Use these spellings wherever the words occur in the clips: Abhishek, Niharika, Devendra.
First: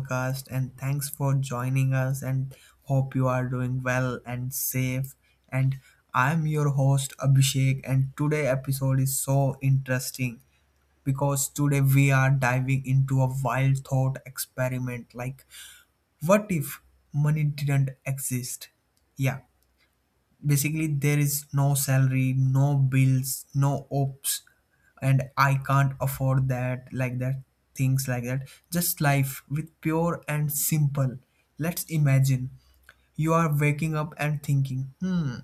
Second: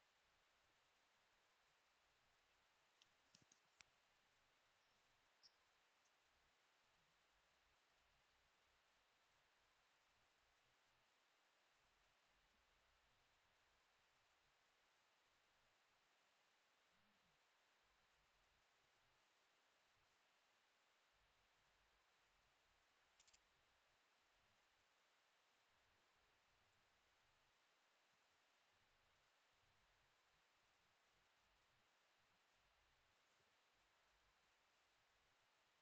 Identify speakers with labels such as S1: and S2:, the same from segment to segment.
S1: podcast, and thanks for joining us. And hope you are doing well and safe. And I'm your host Abhishek, and today episode is so interesting because today we are diving into a wild thought experiment. Like, what if money didn't exist? Yeah, basically there is no salary, no bills, no ops, and I can't afford that, like that, things like that, just life with pure and simple. Let's imagine you are waking up and thinking, hmm,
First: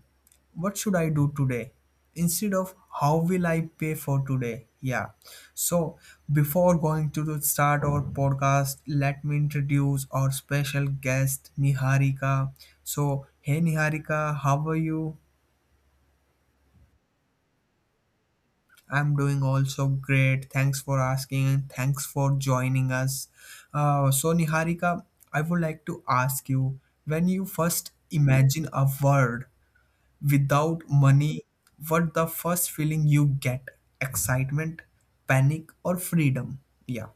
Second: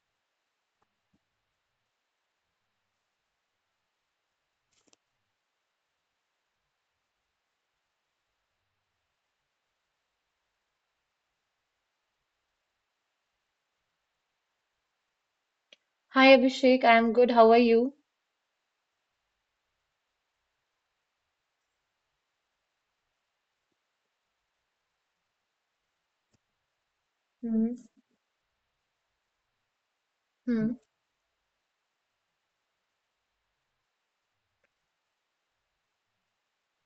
S1: what should I do today? Instead of how will I pay for today? Yeah. So before going to the start our podcast, let me introduce our special guest Niharika. So hey Niharika, how are you?
S2: Hi Abhishek, I am good. How are you?
S1: I'm doing also great. Thanks for asking and thanks for joining us. So Niharika, I would like to ask you when you first
S2: Hmm.
S1: imagine a word without
S2: Hmm.
S1: money, what the first feeling you get? Excitement, panic, or freedom? Yeah.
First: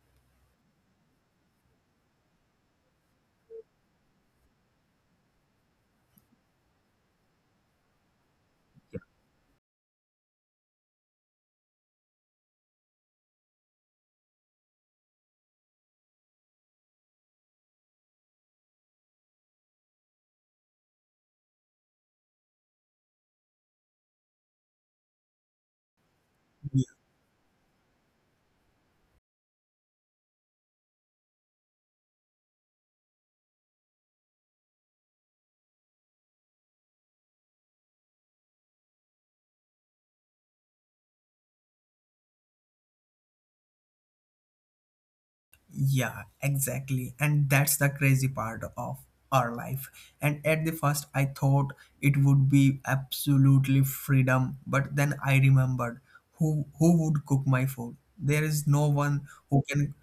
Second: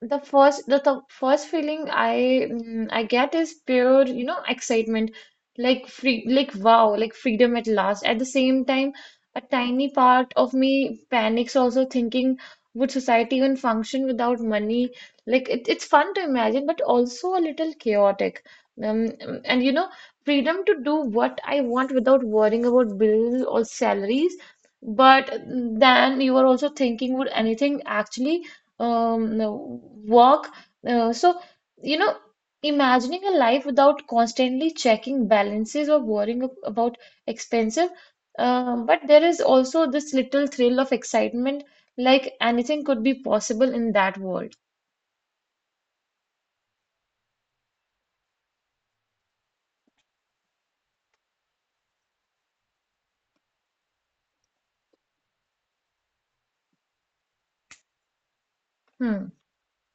S2: The first feeling I get is pure, you know, excitement, like free, like wow, like freedom at last. At the same time, a tiny part of me panics also thinking, would society even function without money? Like it's fun to imagine, but also a little chaotic. And freedom to do what I want without worrying about bills or salaries. But then you are also thinking, would anything actually? No, work uh, so you know Imagining a life without constantly checking balances or worrying about expenses, but there is also this little thrill of excitement like anything could be possible in that world
S1: Yeah, exactly. And that's the crazy part of our life. And at the first, I thought it would be absolutely freedom, but then I remembered who would cook my food. There is no one
S2: hmm.
S1: who can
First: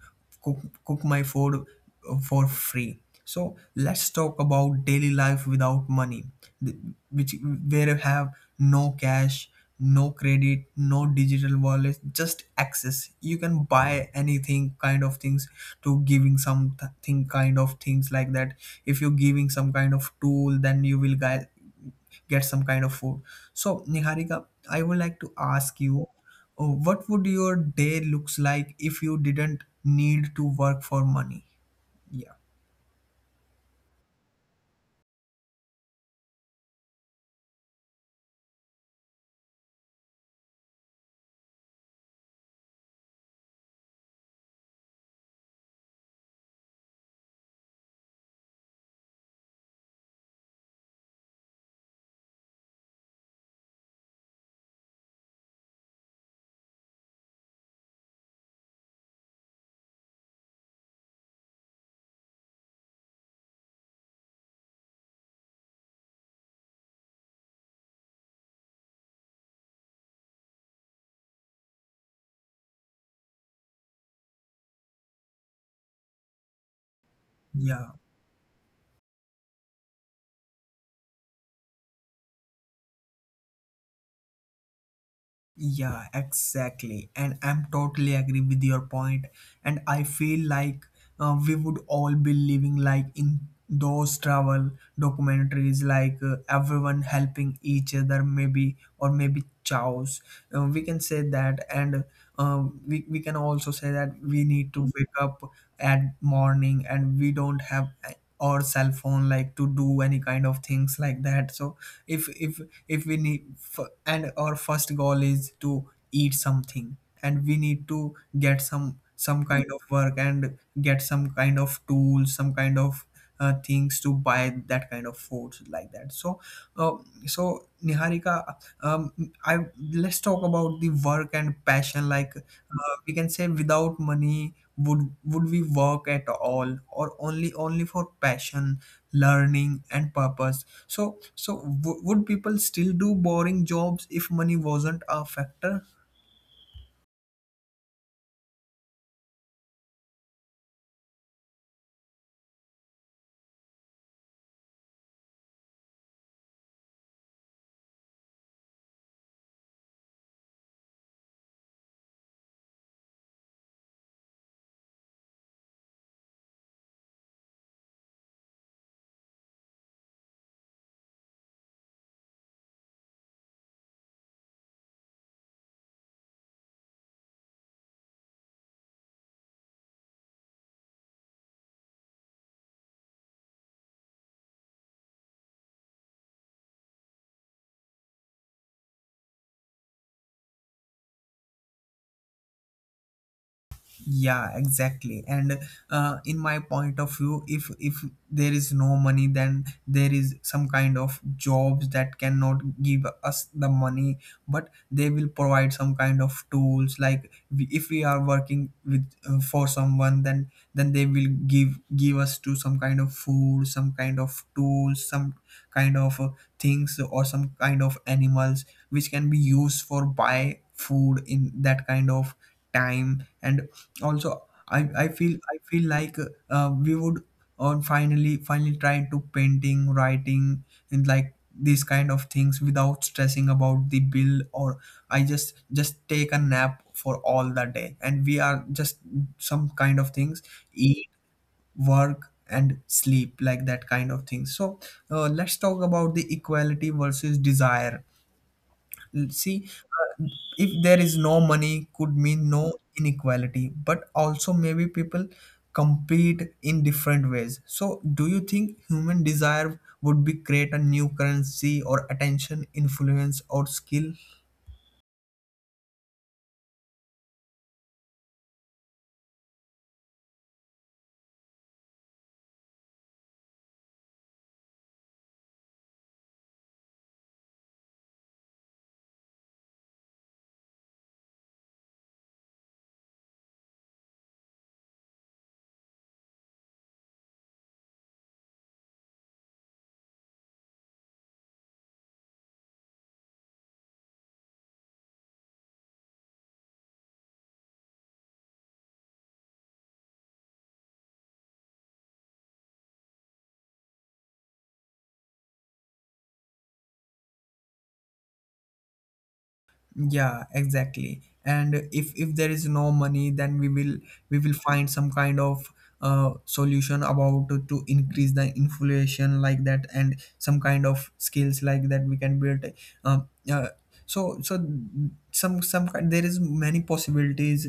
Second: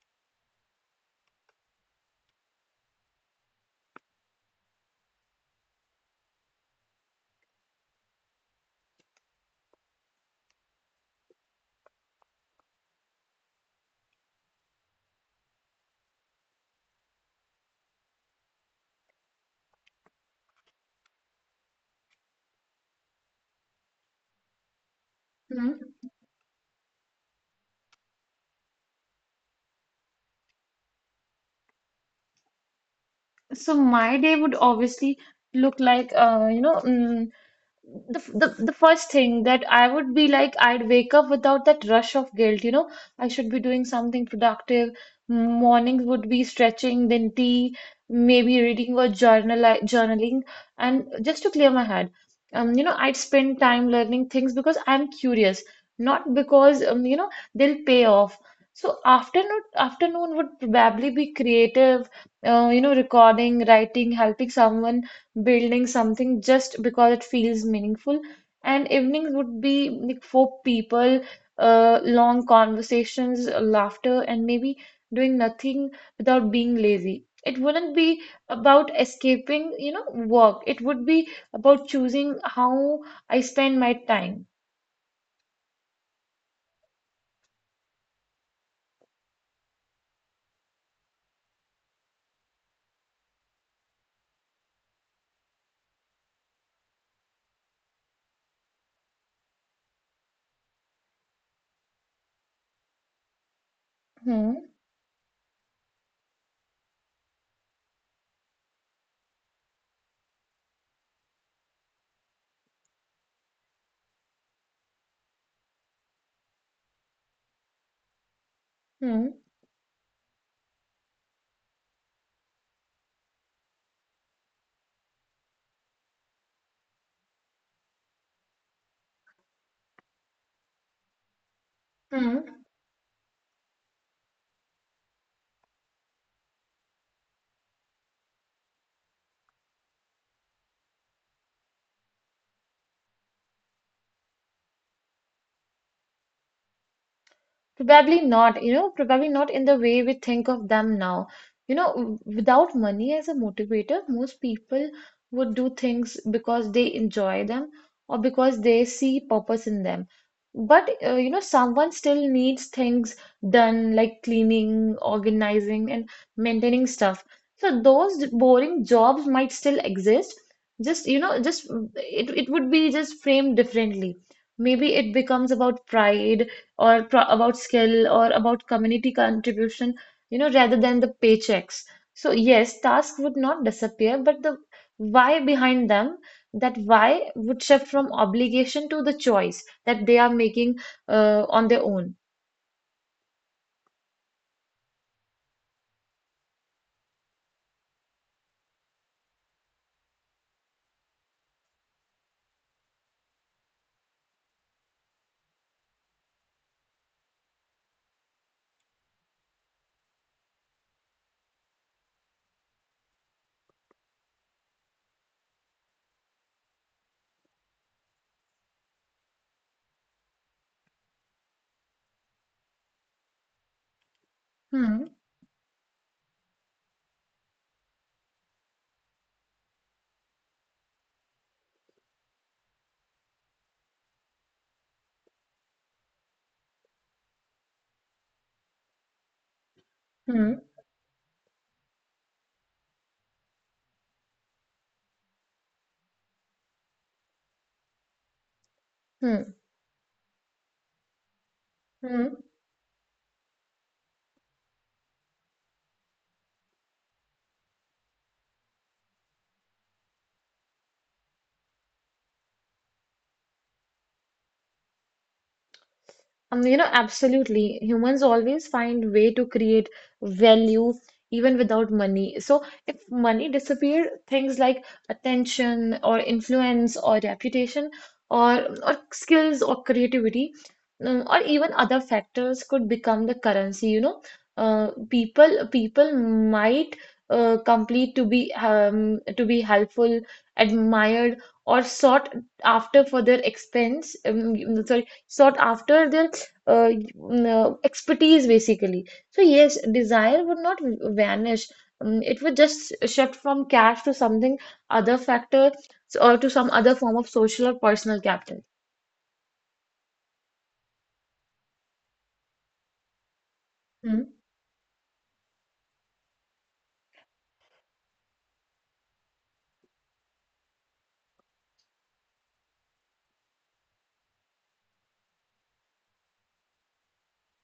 S1: cook cook my food for free. So let's talk about daily life without money, th- which where you have no cash, no credit, no digital wallet, just access. You can buy anything kind of things to giving some thing kind of things like that. If you're giving some kind of tool, then you will get some kind of food. So Niharika, I would like to ask
S2: Hmm.
S1: you, what would your day looks like if you didn't need to work for money? Yeah.
S2: My day would obviously look like you know the, f- the first thing that I would be like, I'd wake up without that rush of guilt, you know, I should be doing something productive. Mornings would be stretching, then tea, maybe reading or journaling, and just to clear my head. You know, I'd spend time learning things because I'm curious, not because you know, they'll pay off. So afternoon would probably be creative, you know, recording, writing, helping someone building something just because it feels meaningful. And evenings would be like for people, long conversations, laughter, and maybe doing nothing without being lazy. It
S1: Yeah.
S2: wouldn't be about escaping, you know, work. It would be about choosing how I spend my time.
S1: Yeah, exactly. And I'm totally agree with your point. And I feel like we would all be living like in those travel documentaries, like everyone helping each other, maybe, or maybe chows. We can say that. And we can also say that we need
S2: 嗯
S1: to wake up at morning, and we don't have our cell phone like to do any kind of things like that. So if if we need and our first goal is to eat something, and we need to get some
S2: 嗯
S1: kind of work and get some kind of tools, some kind of things to buy that kind of foods like that. So uh, so Niharika, um, I, let's talk about the work and passion. Like,
S2: 嗯。
S1: we can say without money would we work at all, or only only for passion, learning and purpose? So, so would people still do boring jobs if money wasn't a factor?
S2: Probably not, you know, probably not in the way we think of them now. You know, without money as a motivator, most people would do things because they enjoy them or because they see purpose in them. But, you know, someone still needs things done like cleaning, organizing, and maintaining stuff. So those boring jobs might still exist. Just, you know, just it would be just framed differently. Maybe it becomes about pride or pro about skill or about community contribution, you know, rather than the paychecks. So yes, tasks would not disappear, but the why behind them, that why would shift from obligation to the choice that they are making on their own.
S1: Yeah, exactly. And in my point of view, if there is no money, then there is some kind of jobs that cannot give us the money, but they will provide some kind of tools. Like we, if we are working with for someone, then they will give us to some kind of food, some kind of tools, some kind of things, or some kind of animals which can be used for buy food in that kind of time. And also, i i
S2: Hmm,
S1: feel i feel like we would on finally finally try to painting, writing, and like these kind of things without stressing about the bill. Or I just take a nap for all the day, and we are just some kind of things,
S2: hmm,
S1: eat, work and sleep, like that kind of thing. So let's talk about the equality versus desire.
S2: hmm.
S1: See, if there is no money, could
S2: Hmm.
S1: mean no inequality, but also maybe people compete in different ways. So, do you think human desire would be create a new currency, or attention, influence, or skill?
S2: Um, you know, absolutely. Humans always find way to create value even without money. So if money disappeared, things like attention or influence or reputation or skills or creativity or even other factors could become the currency. You know, people might complete to be helpful, admired, or sought after for their expense. Sorry, sought after their uh, expertise basically. So yes, desire would not vanish. It would just shift from cash to something other factor or to some other form of social or personal capital.
S1: Yeah, exactly. And if there is no money, then
S2: Hmm,
S1: we will find some kind of solution about to increase the inflation like that, and some kind of skills like that we can build. um, uh, so so some kind, there is many possibilities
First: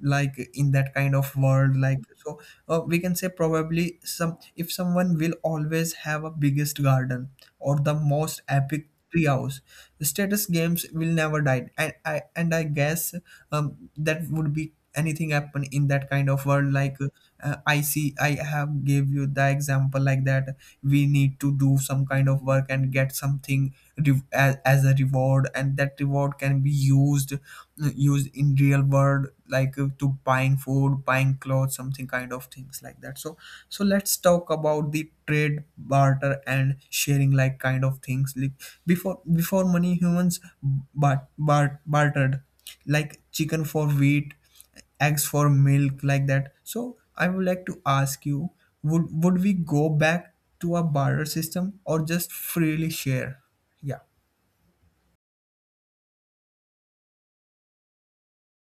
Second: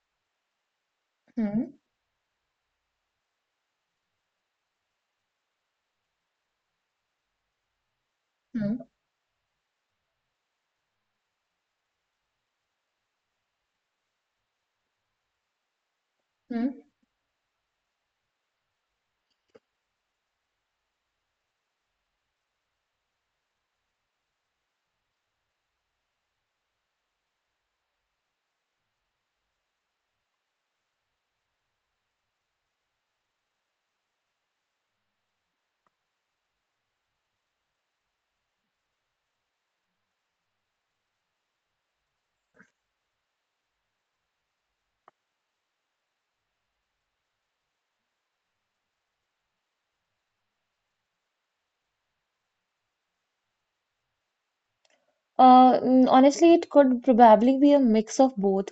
S1: like in that kind of world.
S2: hmm,
S1: Like so, we can say probably some, if someone will always have a biggest garden or the most
S2: hmm,
S1: epic treehouse. Status games will never die, and I guess that would be anything happen in that kind of world.
S2: hmm.
S1: Like I see, I have gave you the example like that. We need to do some kind of work and get something as a reward, and that reward can be used used in real world, like to buying food, buying clothes, something kind of things like that. So so let's talk about the trade, barter and sharing, like kind of things. Like before before money, humans bartered like chicken for wheat, eggs for milk, like that. So I would like to ask you, would we go back to a barter system, or just freely share? Yeah.
S2: Honestly, it could probably be a mix of both.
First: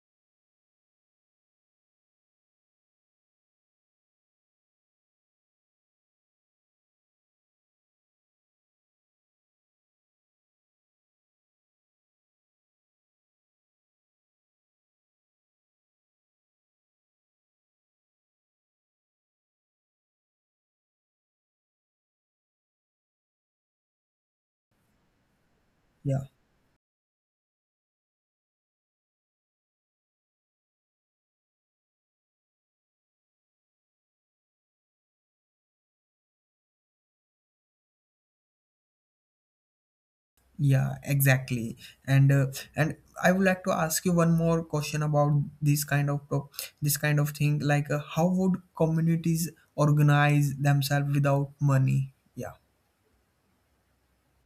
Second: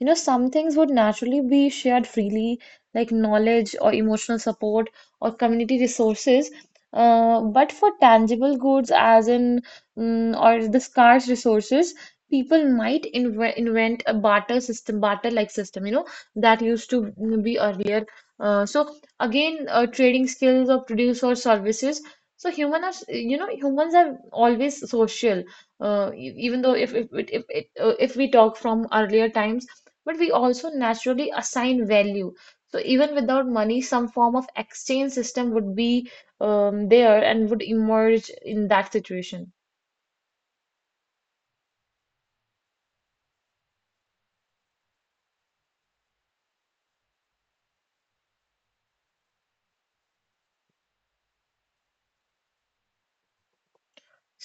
S2: You know, some things would naturally be shared freely, like knowledge or emotional support or community resources. But for tangible goods, as in or the scarce resources, people might invent a barter system, barter-like system, you know, that used to be earlier. So again, trading skills or produce or services. So human are, you know, humans are always social.
S1: Yeah,
S2: Even though if we talk from earlier times but we also naturally assign value. So even without money, some form of exchange system would be there and would emerge in that situation.
S1: yeah, exactly. And and I would like to ask you one more question about this kind of this kind of thing. Like how would communities organize themselves without money? Yeah.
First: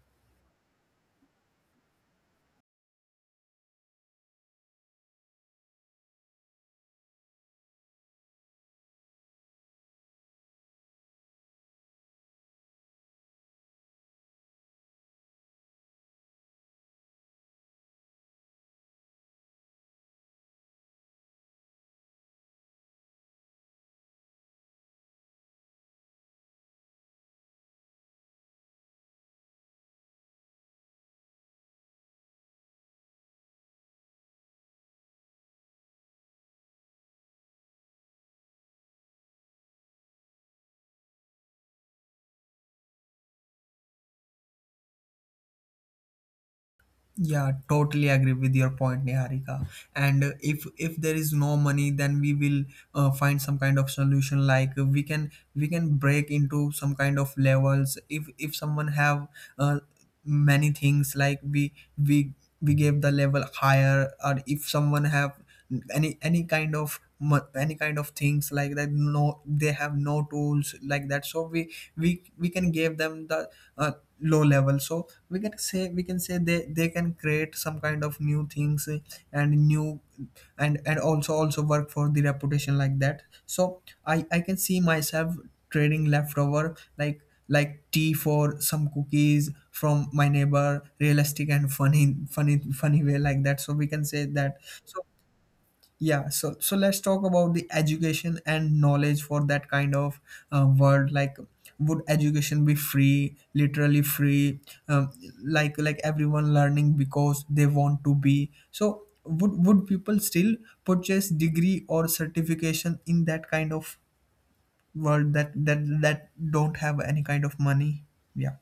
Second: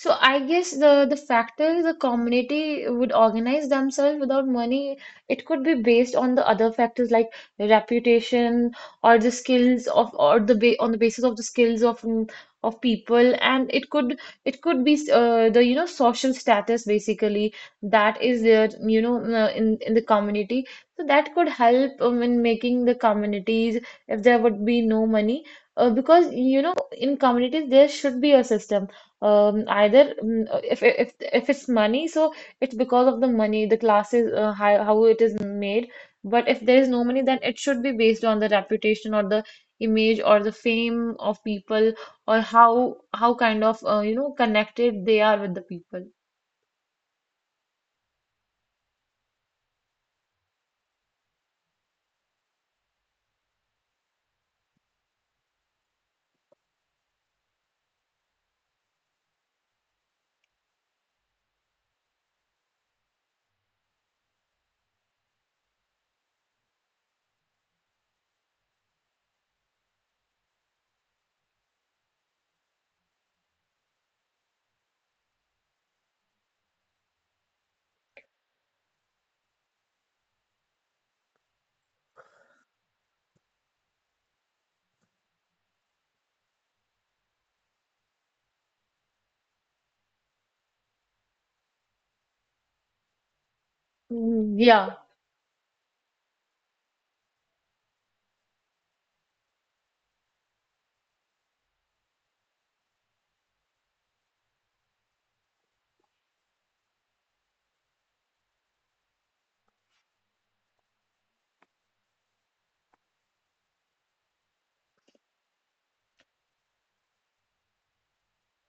S2: So I guess the community would organize themselves without money, it could be based on the other factors like reputation or the skills of or the ba on the basis of the skills of of people and it could be the you know social status basically that is there you know in the community. So that could help in making the communities if there would be no money because you know in communities there should be a system either if if it's money, so it's because of the money, the classes, how it is made. But if there is no money, then it should be based on the reputation or the image or the fame of people or how kind of you know connected they are with the people.
S1: Yeah, totally agree with your point, Niharika. And if there is no money, then we will find some kind of solution. Like we can break into some kind of levels. If someone have uh, many things, like we gave the level higher. Or if someone have any kind of any kind of things like that, no they have no tools like that, so we can give them the uh, low level. So we can say they can create some kind of new things, eh, and new, and also also work for the reputation like that. So I can see myself trading leftover, like tea for some cookies from my neighbor, realistic and funny funny funny way like that, so we can say
S2: Mm,
S1: that.
S2: yeah.
S1: So yeah, so so let's talk about the education and knowledge for that kind of world. Like, would education be free, literally free? Um, like everyone learning because they want to be. So would people still purchase degree or certification in that kind of world that that that don't have any kind of money? Yeah.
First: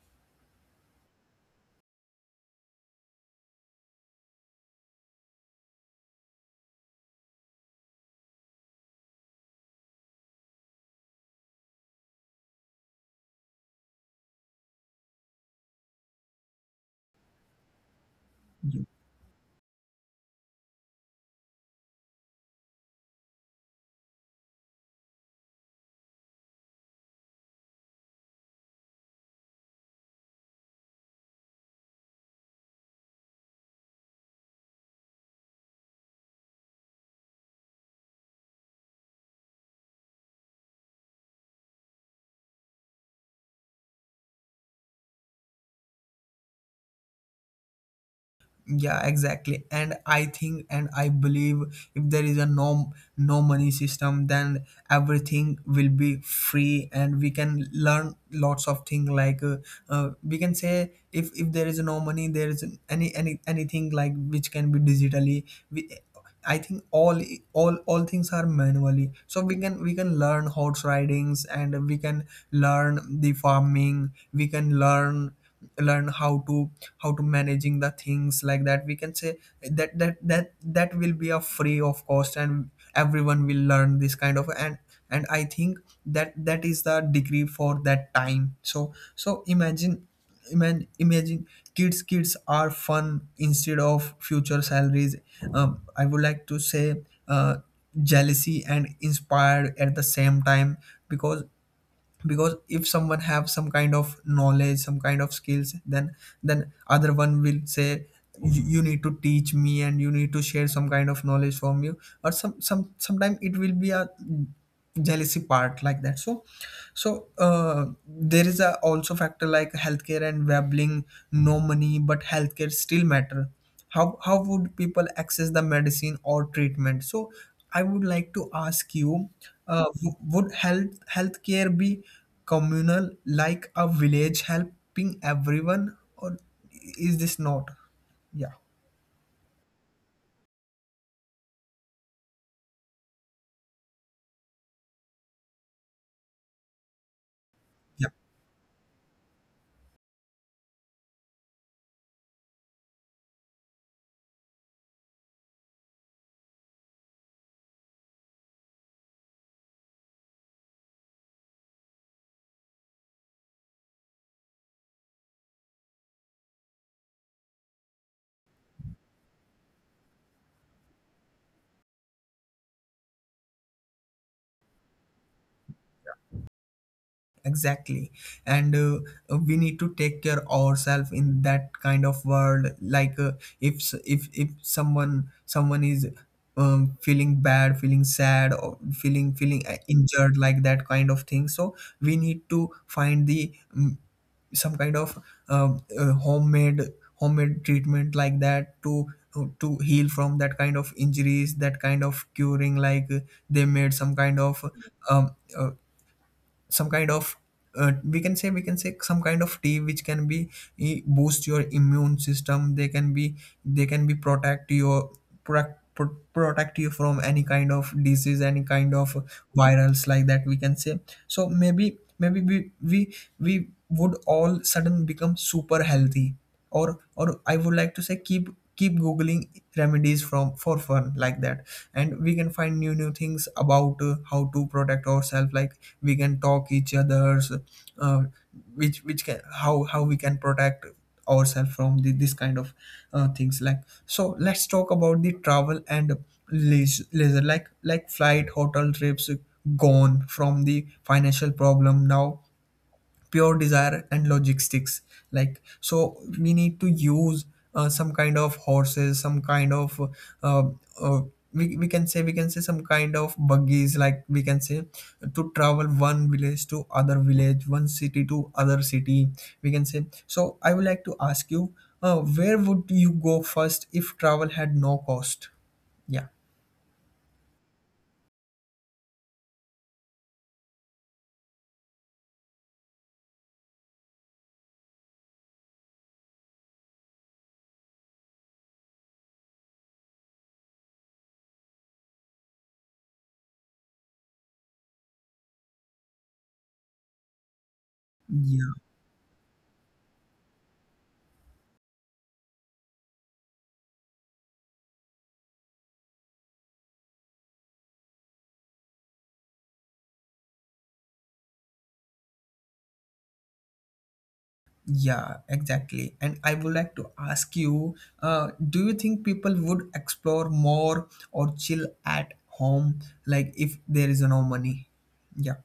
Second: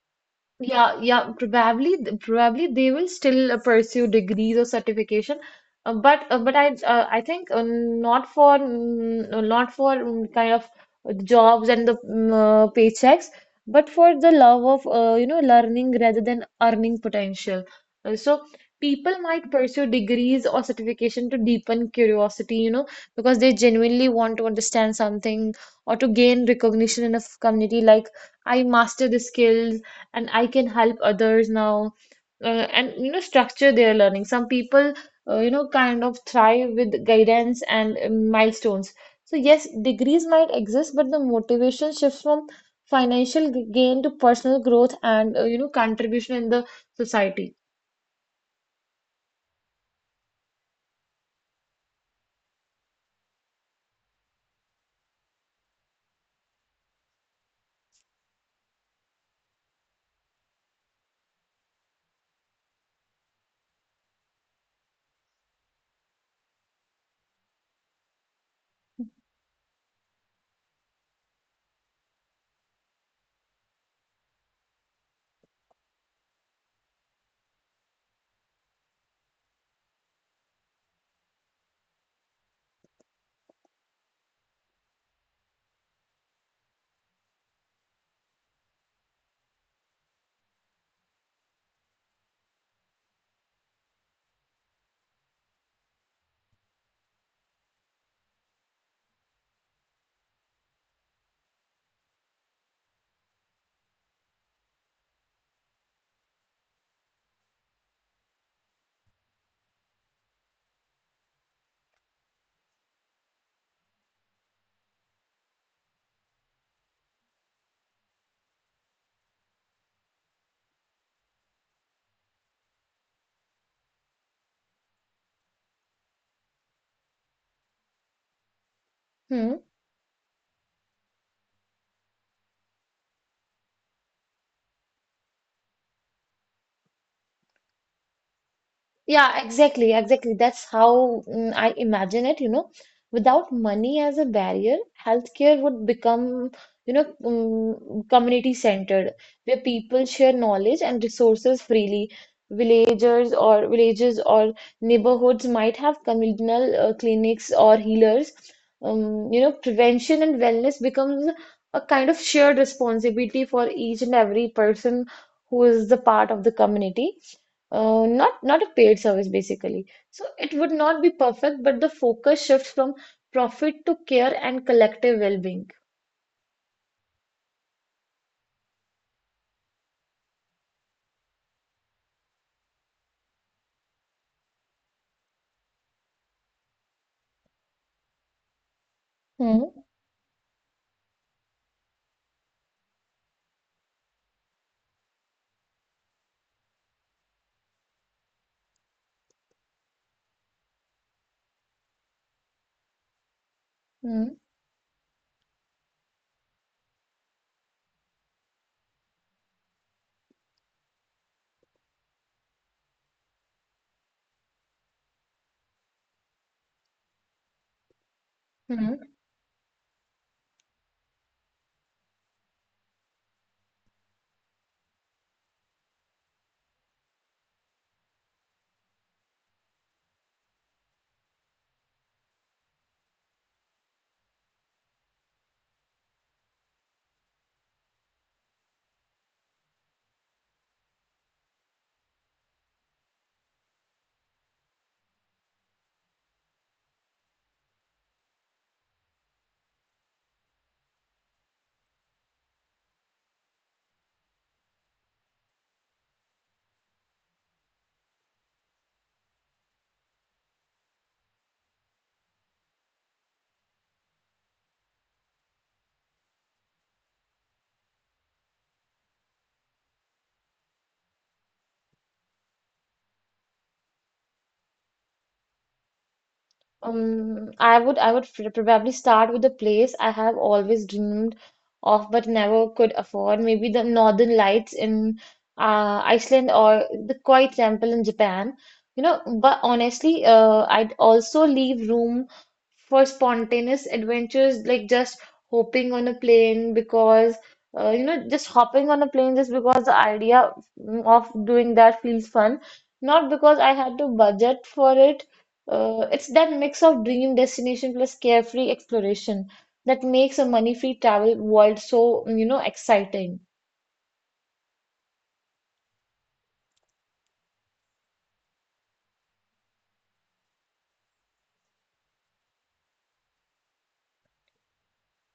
S2: Yeah, yeah, probably, probably they will still pursue degrees or certification, but I think not for kind of jobs and the paychecks, but for the love of you know learning rather than earning potential. So people might pursue degrees or certification to deepen curiosity, you know, because they genuinely want to understand something or to gain recognition in a community like. I master the skills and I can help others now and you know structure their learning. Some people you know kind of thrive with guidance and milestones. So yes, degrees might exist, but the motivation shifts from financial gain to personal growth and you know contribution in the society.
S1: Yeah, exactly. And I think and I believe if there is a no no money system, then everything will be free, and we can learn lots of things. Like we can say if there is no money, there is any anything like which can be digitally, we, I think all things are manually. So we can learn horse ridings, and we can learn the farming. We can learn learn how to managing the things like that, we can say that, that that that will be a free of cost, and everyone will learn this kind of. And I think that that is the degree for that time. So so imagine, imagine, imagine kids kids are fun instead of future salaries. I would like to say uh, jealousy and inspired at the same time, because because if someone have some kind of knowledge, some kind of skills, then other one will say, you need to teach me, and you need to share some kind of knowledge from you. Or some sometimes it will be a jealousy part like that. So so there is a also factor like healthcare and Webling. No money, but healthcare still matter. How would people access the medicine or treatment? So I would like to ask you,
S2: Hmm.
S1: would health healthcare be communal, like a village helping everyone, or is this not? Yeah, yeah.
S2: Yeah, exactly, exactly. That's how I imagine it, you know. Without money as a barrier, healthcare would become, you know, community centered, where people share knowledge and resources freely. Villagers or villages or neighborhoods might have communal clinics or healers. You know, prevention and wellness becomes a kind of shared responsibility for each and every person who is the part of the community. Not not a paid service basically. So it would not be perfect, but the focus shifts from profit to care and collective well-being.
S1: Exactly. and We need to take care ourselves in that kind of world, like, if if someone is feeling bad, feeling sad, or feeling
S2: Hmm.
S1: injured, like that kind of thing. So we need to find the some kind of um, uh, homemade homemade treatment like that to heal from that kind of injuries, that kind of curing. Like, they made um, uh, some kind of we can say some kind of tea which can be, boost your immune system. They can be, they can be protect your protect you from any kind of disease, any kind of
S2: Hmm.
S1: virals, like that, we can say. So maybe we would all sudden become super healthy. Or, I would like to say, keep googling remedies from for fun, like that. And we can find new things about, how to protect ourselves. Like, we can talk each other's uh, which, can, how we can protect ourselves from the, this kind of things. Like, so let's talk about the travel and leisure. Like flight, hotel, trips gone from the financial problem. Now pure desire and logistics, like. So we need to use some kind of horses, some kind of uh, uh, we can say some kind of buggies, like, we can say, to travel one village to other village, one city to other city, we can say. So I would like to ask you, where would you go first if travel had no cost? Yeah.
S2: I would probably start with a place I have always dreamed of but never could afford. Maybe the Northern Lights in Iceland or the Quiet Temple in Japan. You know, but honestly, I'd also leave room for spontaneous adventures, like just hopping on a plane because you know just hopping on a plane just because the idea of doing that feels fun. Not because I had to budget for it it's that mix of dream destination plus carefree exploration that makes a money-free travel world so, you know, exciting.
S1: Yeah, exactly. And I would like to ask you, do you think people would explore more or chill at home, like, if there is no money? Yeah.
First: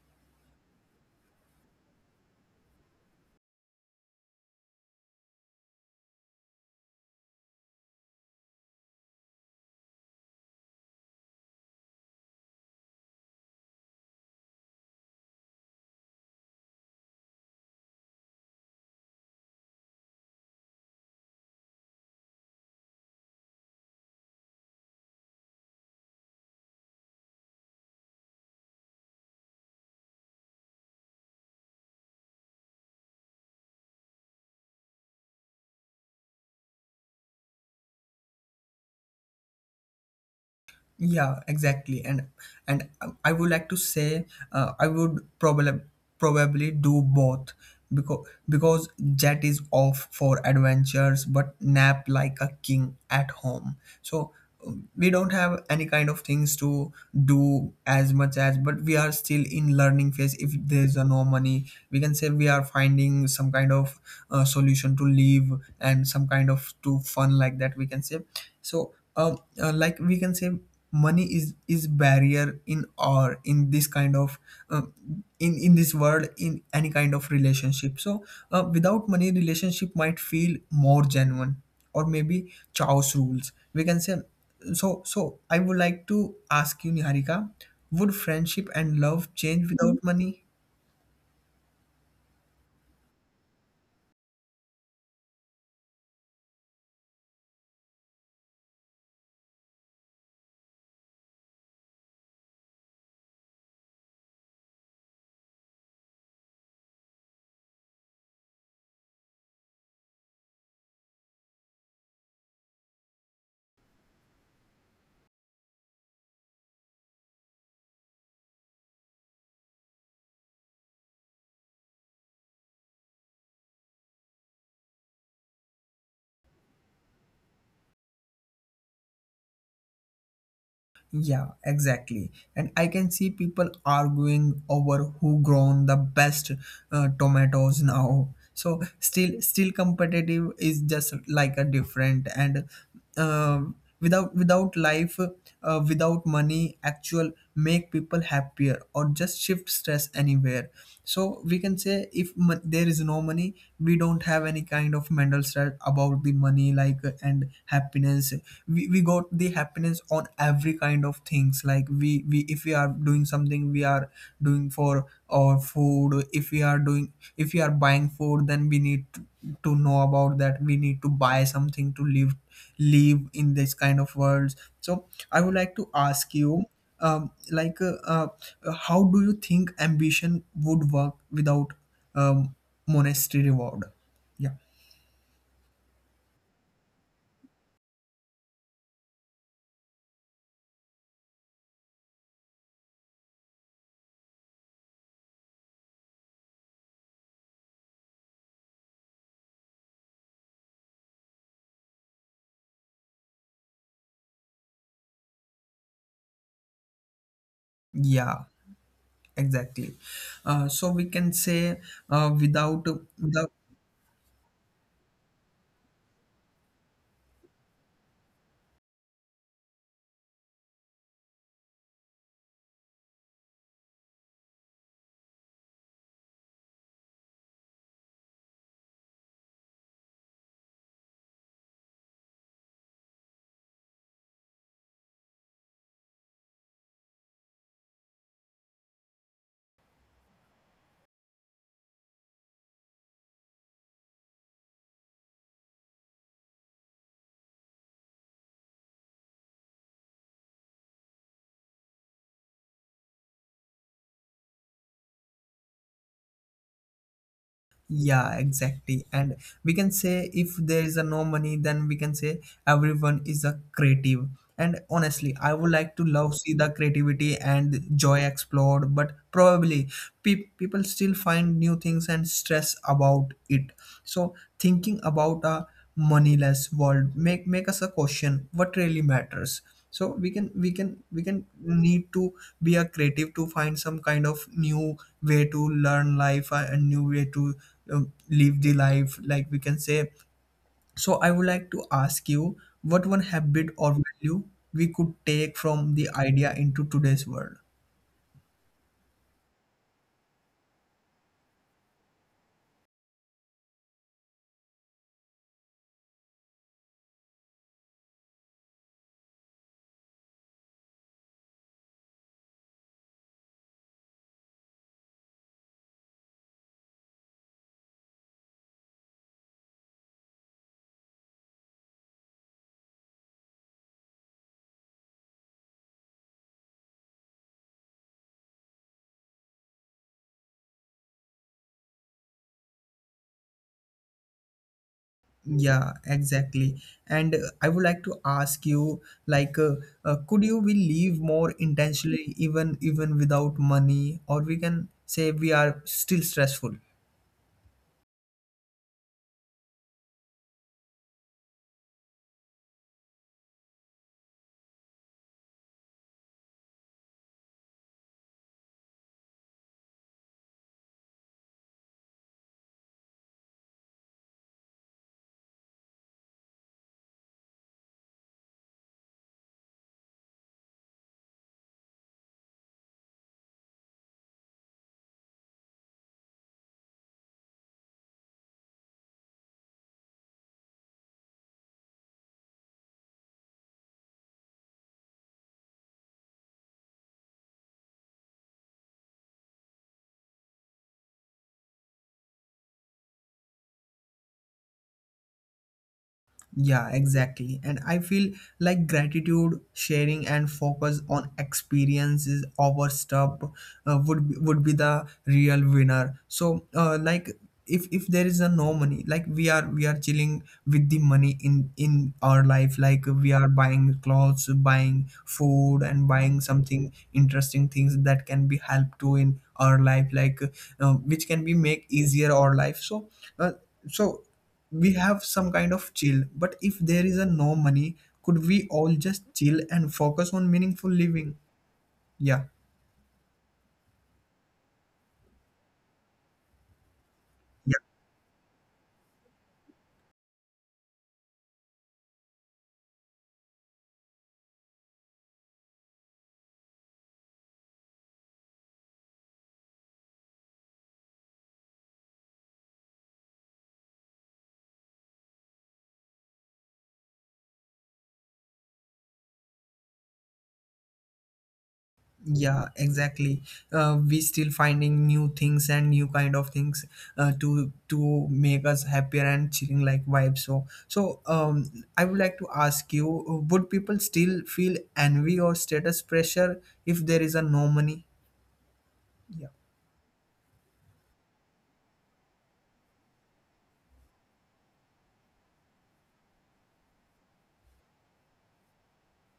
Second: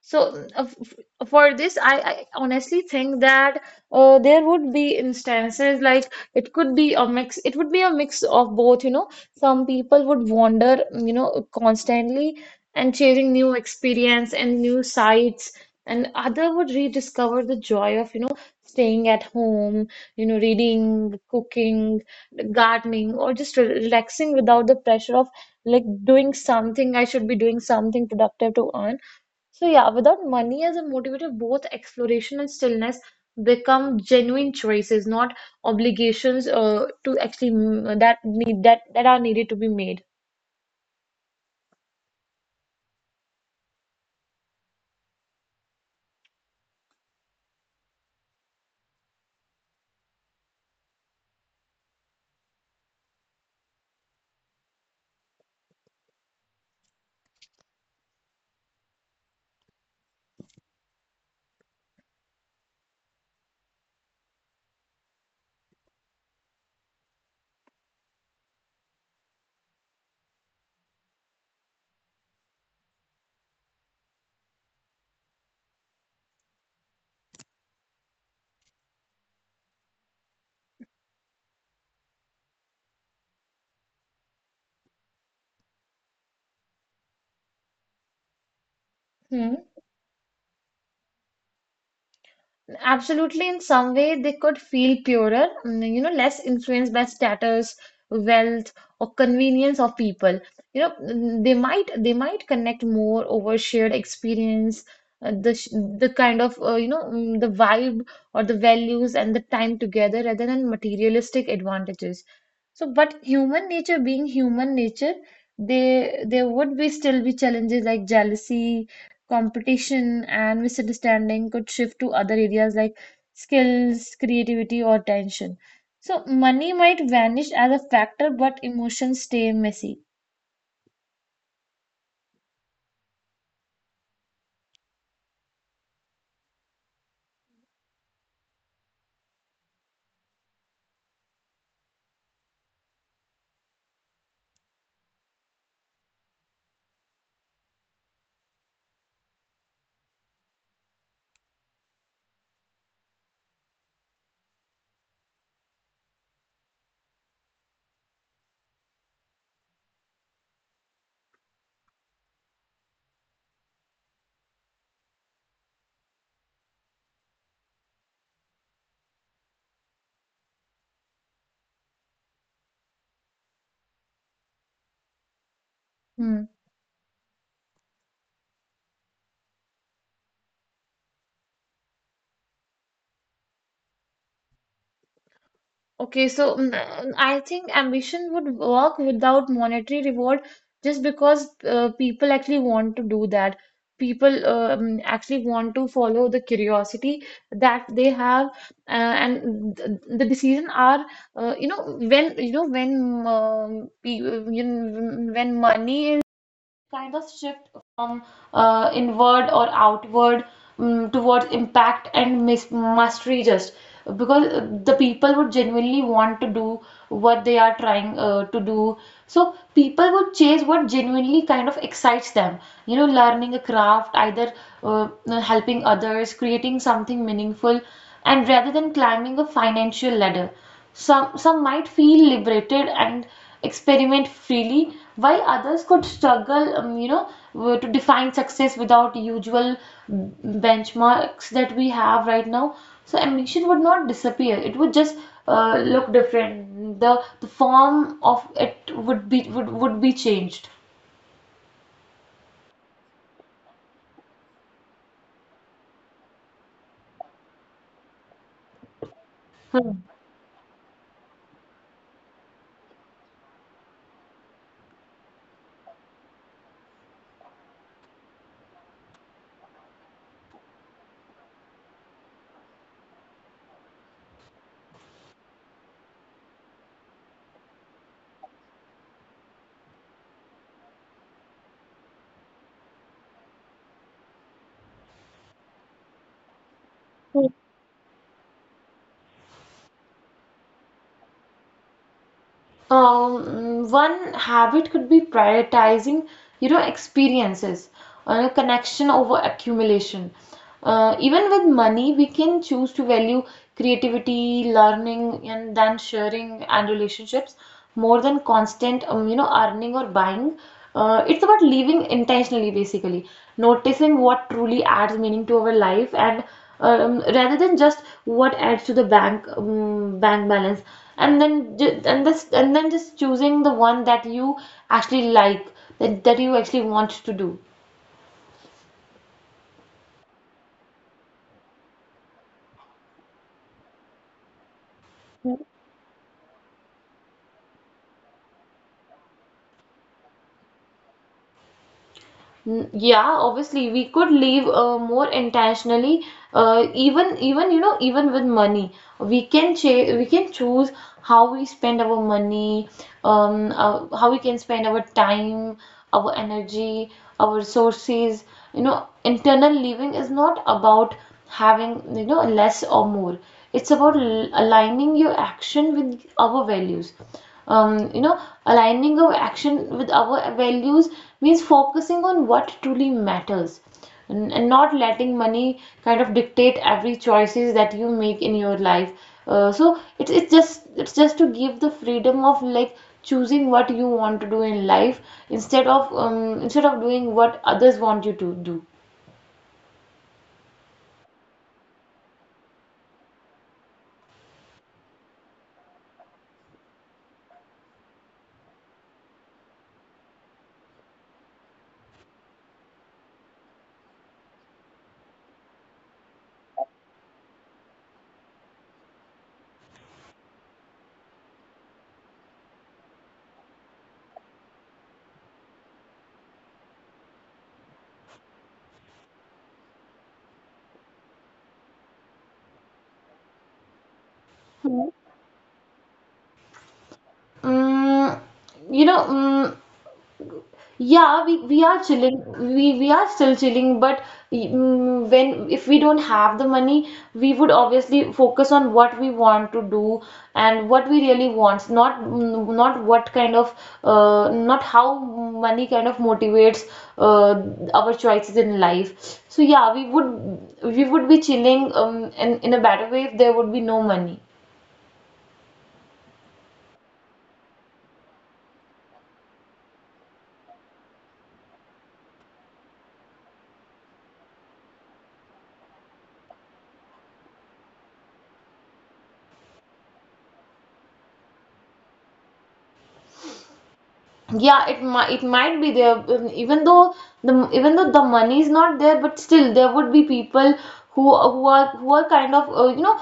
S2: So mm, uh, f- for this, I honestly think that there would be instances like it could be a mix. It would be a mix of both, you know. Some people would wander, you know, constantly and chasing new experience and new sights, and other would rediscover the joy of, you know, staying at home, you know, reading, cooking, gardening, or just relaxing without the pressure of like doing something. I should be doing something productive to earn. So yeah, without money as a motivator, both exploration and stillness become genuine choices, not obligations to actually that need that that are needed to be made.
S1: Yeah, exactly. And I would like to say, I would probably do both, because Jet is off for adventures but nap like a king at home. So we don't have any kind of things to do as much as, but we are still in learning phase. If there's a no money, we can say we are finding some kind of solution to leave and some kind of to fun, like that, we can say. So like, we can say money is barrier in, or in this kind of uh, in this world, in any kind of relationship. So without money, relationship might feel more genuine, or maybe chaos rules, we can say. So I would like to ask you, Niharika, would friendship and love
S2: Hmm.
S1: change without money?
S2: Absolutely, in some way, they could feel purer, you know, less influenced by status, wealth, or convenience of people. You know, they might connect more over shared experience, the kind of the vibe or the values and the time together rather than materialistic advantages. So, but human nature being human nature, they there would be still be challenges like jealousy competition and misunderstanding could shift to other areas like skills, creativity, or tension. So money might vanish as a factor, but emotions stay messy.
S1: Yeah, exactly. And I can see people arguing over who grown the best tomatoes now. So still, competitive is just like a different. And uh, without without money, actual make people happier or just shift stress anywhere. So we can say if there is no money, we don't have any kind of mental stress about the money, like, and happiness we got the happiness on every kind of things. Like, we, if we are doing something, we are doing for our food. If we are doing, if we are buying food, then we need to know about that, we need to buy something to live, live in this kind of world. So I would like to ask
S2: Hmm.
S1: you um, like uh, uh, how do you think ambition would work without um, monetary reward? Yeah.
S2: Okay, so I think ambition would work without monetary reward just because people actually want to do that. People actually want to follow the curiosity that they have, the decision are, you know when pe- you know,
S1: Yeah,
S2: when money
S1: exactly. So we
S2: kind
S1: can
S2: of
S1: say,
S2: shift
S1: without
S2: from
S1: without
S2: inward or outward towards impact and mis mastery just because the people would genuinely want to do what they are trying to do. So people would chase what genuinely kind of excites them. You know, learning a craft, either uh, helping others, creating something meaningful, and rather than climbing a financial ladder. Some might feel liberated and experiment freely, while others could struggle, you know, to define success without usual benchmarks that we have right now. So ambition would not disappear. It would just look different. The form of it would would be changed.
S1: Yeah, exactly. And we can say, if there is a no money, then we can say everyone is a creative. And honestly, I would like to love see the creativity and joy explode, but probably people still find new things and stress about it. So thinking about a moneyless world make us a question what really matters. So we can we can we can need to be a creative to find some kind of new way to learn life, a new way to live the life, like we can say. So I would like to ask you, what one habit or value we could take from the idea into today's world?
S2: One habit could be prioritizing, you know, experiences, connection over accumulation. Even with money, we can choose to value creativity, learning, and then sharing and relationships more than constant, you know, earning or buying. It's about living intentionally, basically, noticing what truly adds meaning to our life, and rather than just what adds to the bank bank balance, and then just choosing the one that you actually like, that you actually want to do.
S1: Yeah, exactly. And I would like to ask you, like, uh, could you be live more intentionally even without money, or we can say we are still stressful?
S2: Mm, yeah, obviously we could live more intentionally, even you know, even with money we can choose how we spend our money, how we can spend our time, our energy, our resources. You know, internal living is not about having, you know, less or more. It's about aligning your action with our values. You know, aligning our action with our values means focusing on what truly matters, and not letting money kind of dictate every choices that you make in your life. So it's just to give the freedom of like choosing what you want to do in life instead of doing what others want you to do.
S1: Yeah, exactly. And I feel like gratitude, sharing, and focus on experiences over stuff would would be the real winner. So, like, if there is a no money, like, we are, we are chilling with the money in our life. Like, we are buying clothes, buying food, and buying something interesting things that can be helped to in our life. Like, which can be make easier our life. So, uh, so we have some kind of chill. But if there is a no money, could we all just chill and focus on meaningful living? Yeah.
S2: Mm, you know. Mm. Yeah, we,
S1: Yeah,
S2: we are chilling. We are still chilling, but mm, when if we don't have the money, we would obviously focus on what we want to do and what we really want, not mm, not what kind of, not how money kind of motivates uh, our choices in life. So yeah, we would be chilling in a better way if there would be no money.
S1: yeah, exactly. We still finding new things and new kind of things to make us happier and chilling like vibe. So so um I would like to ask you, would people still feel envy or status pressure if there is a no money? Yeah,
S2: Yeah, it might be there, even though the money is not there, but still there would be people who are kind of, you know,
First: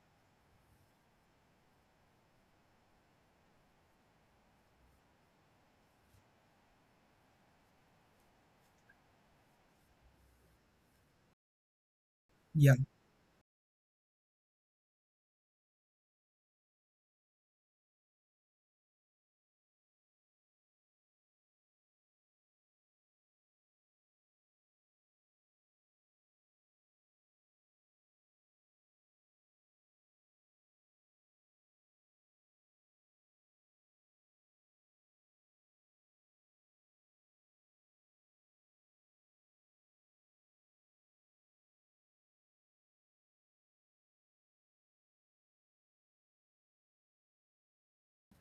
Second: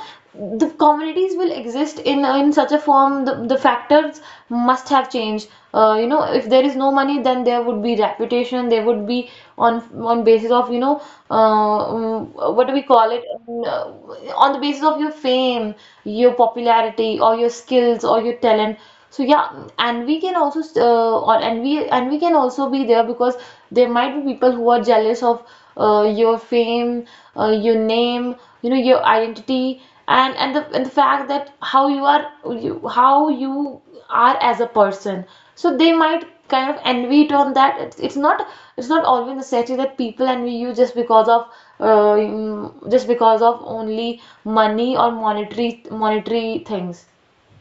S2: the communities will exist in such a form. The factors must have changed. You know, if there is no money, then there would be reputation. There would be, on basis of, you know, uh,
S1: yeah.
S2: um, what do we call it? On the basis of your fame, your popularity, or your skills or your talent. So yeah, and we can also, or and we can also be there because there might be people who are jealous of your fame, your name, you know, your identity, and the fact that how you are, you, how you are as a person. So they might kind of envy it on that. It's not always necessary that people envy you just because of, just because of only money or monetary things.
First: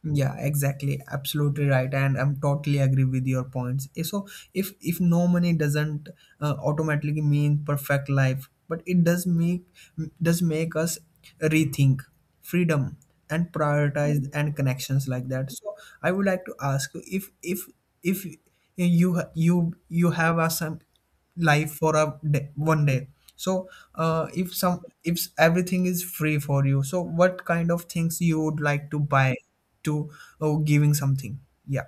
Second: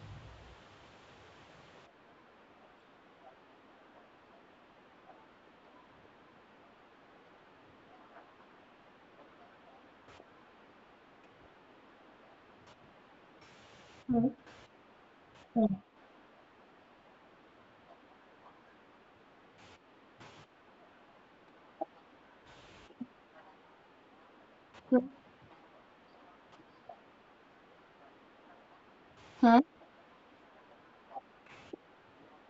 S1: Yeah, exactly. Absolutely right, and I'm totally agree with your points. So, if no money doesn't automatically mean perfect life, but it does make, us rethink freedom and
S2: Hmm.
S1: prioritize. Hmm. And connections, like
S2: Hmm?
S1: that. So I would like to ask you, if you have a some life for a day, one day. So if some if s- everything is free for you, so what kind of things you would like to buy to giving something? Yeah.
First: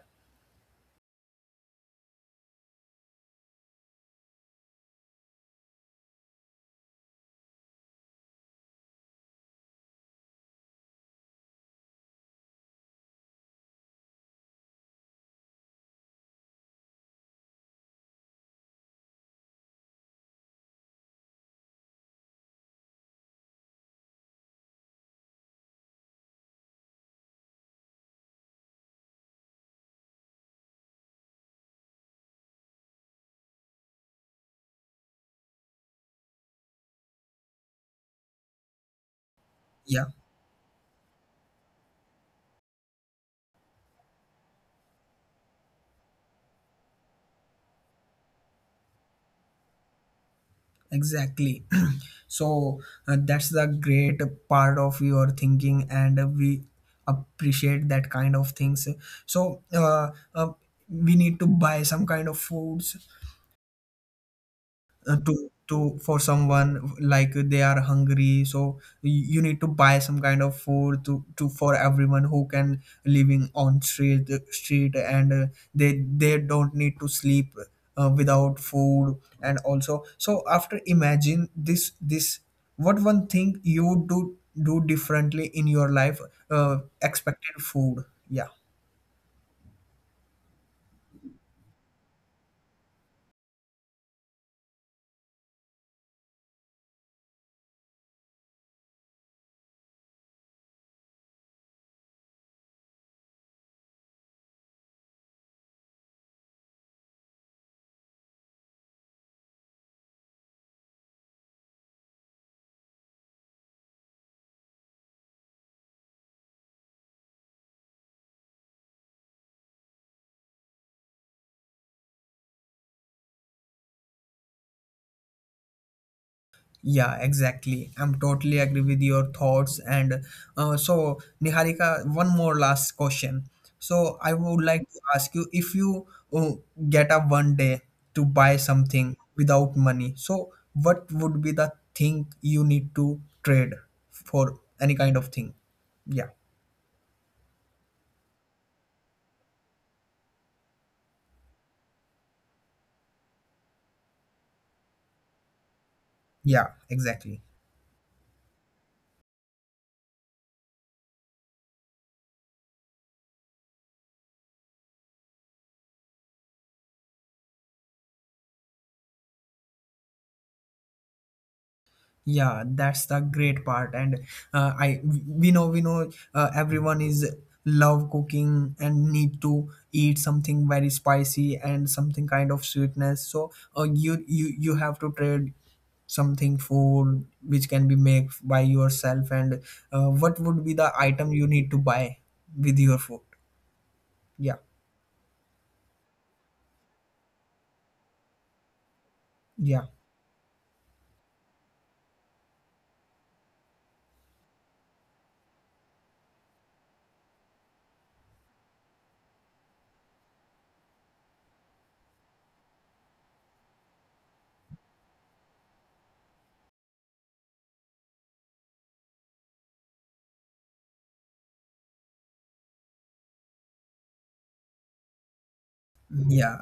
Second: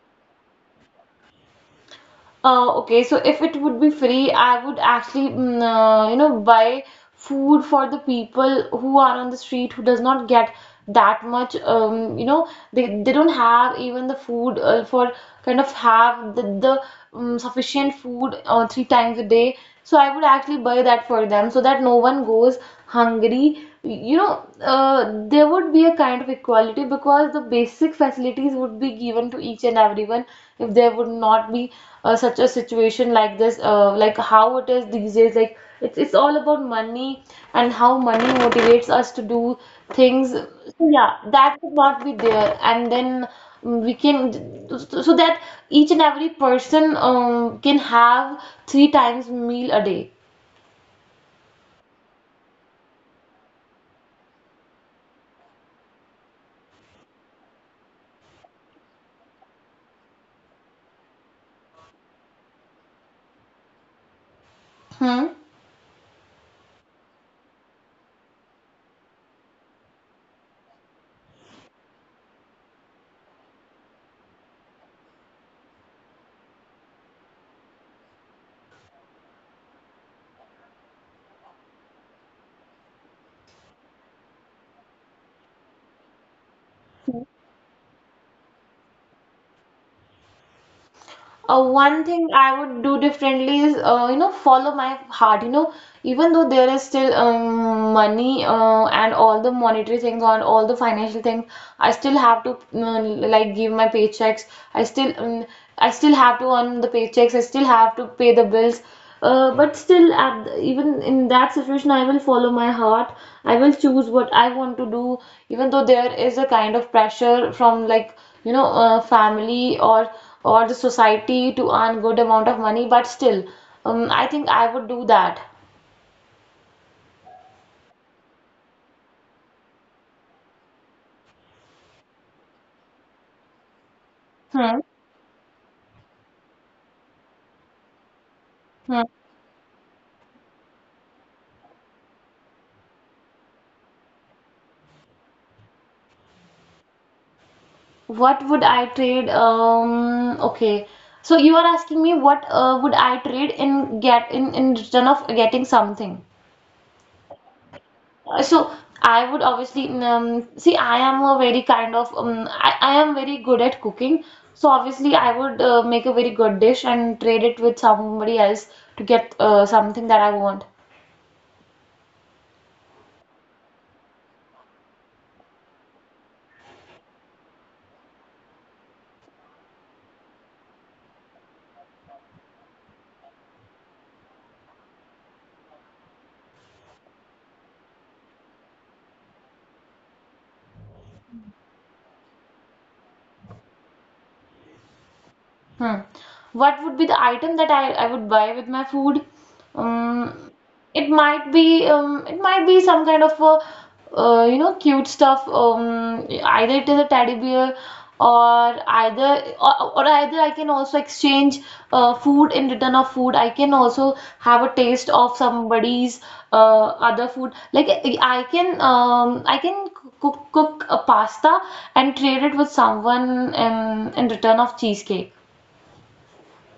S2: Okay, so if it would be free, I would actually, mm, you know, buy food for the people who are on the street who does not get that much, you know, they don't have even the food for kind of have the sufficient food three times a day. So I would actually buy that for them so that no one goes hungry, you know. There would be a kind of equality because the basic facilities would be given to each and everyone, if there would not be such a situation like this, like how it is these days. Like, it's all about money and how money motivates us to do
S1: Yeah,
S2: things. So yeah, that would not be there, and then we can so that each and every person can have three times meal a day.
S1: exactly. So that's the great part of your thinking. And we appreciate that kind of things. So we need to buy some kind of foods
S2: Hmm.
S1: to for someone, like they are hungry. So you need to buy some kind of food to for everyone who can living on street. And they don't need to sleep without food. And also, so after imagine this, what one thing you do, differently in your life expected food? Yeah.
S2: One thing I would do differently is, you know, follow my heart. You know, even though there is still money and all the monetary things on all the financial things, I still have to mm, like give my paychecks. I still um, I still have to earn the paychecks. I still have to pay the bills. But still, even in that situation, I will follow my heart. I will choose what I want to do, even though there is a kind of pressure from, like, you know, family or the society to earn good amount of money. But still, I think I would do that.
S1: Yeah, exactly. I'm totally agree with your thoughts. And so, Niharika, one more last question. So, I
S2: Hmm.
S1: would like to ask you, if you uh, get up one day to buy
S2: Hmm.
S1: something without money, so what would be the thing you need to trade for any kind of thing? Yeah,
S2: What would I trade? Okay. So you are asking me what would I trade in get in return of getting something?
S1: yeah, exactly.
S2: So I would obviously see, I am a very kind of I am very good at cooking. So obviously I would make a very good dish and trade it with somebody else to get something that I want.
S1: Yeah, that's the great part. And I we know everyone is love cooking and need to eat something very spicy and something kind of sweetness. So you have to trade something food which can be made by yourself. And what would be the item you need to buy with your food? Yeah.
S2: Hmm. What would be the item that I would buy with my food?
S1: Yeah,
S2: Um, it might be some kind of a, you know, cute stuff. Either it is a teddy bear or either I can also exchange food in return of food. I can also have a taste of somebody's other food. Like, I can I can cook a pasta and trade it with someone in return of cheesecake.
S1: yeah.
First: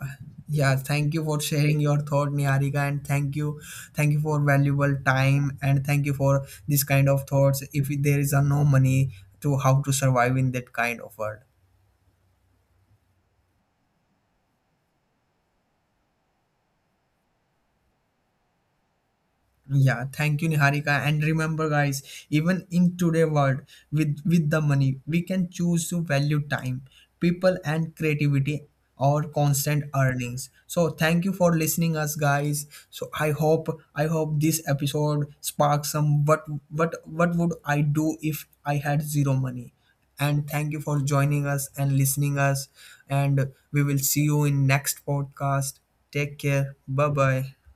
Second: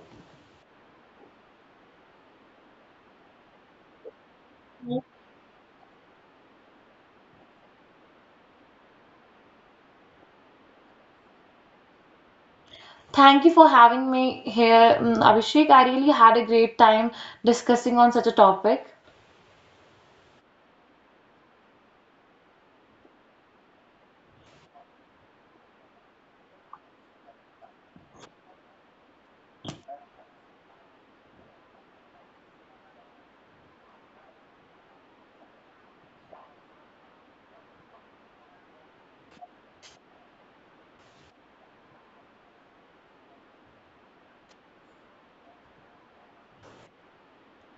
S1: yeah. Thank you for sharing your thought, Niharika, and thank you for valuable time, and thank you for this kind of thoughts. If there is a no money, to how to survive in that kind of world.
S2: Thank you for having me here, mm, Abhishek. I really had a great time discussing on such a topic.
S1: Yeah, thank you, Niharika. And remember, guys, even in today world, with the money, we can choose to value time, people, and creativity or constant earnings. So thank you for listening us, guys. So I hope this episode sparks some what would I do if I had zero money. And thank you for joining us and listening us. And we will see you in next podcast. Take care. Bye bye.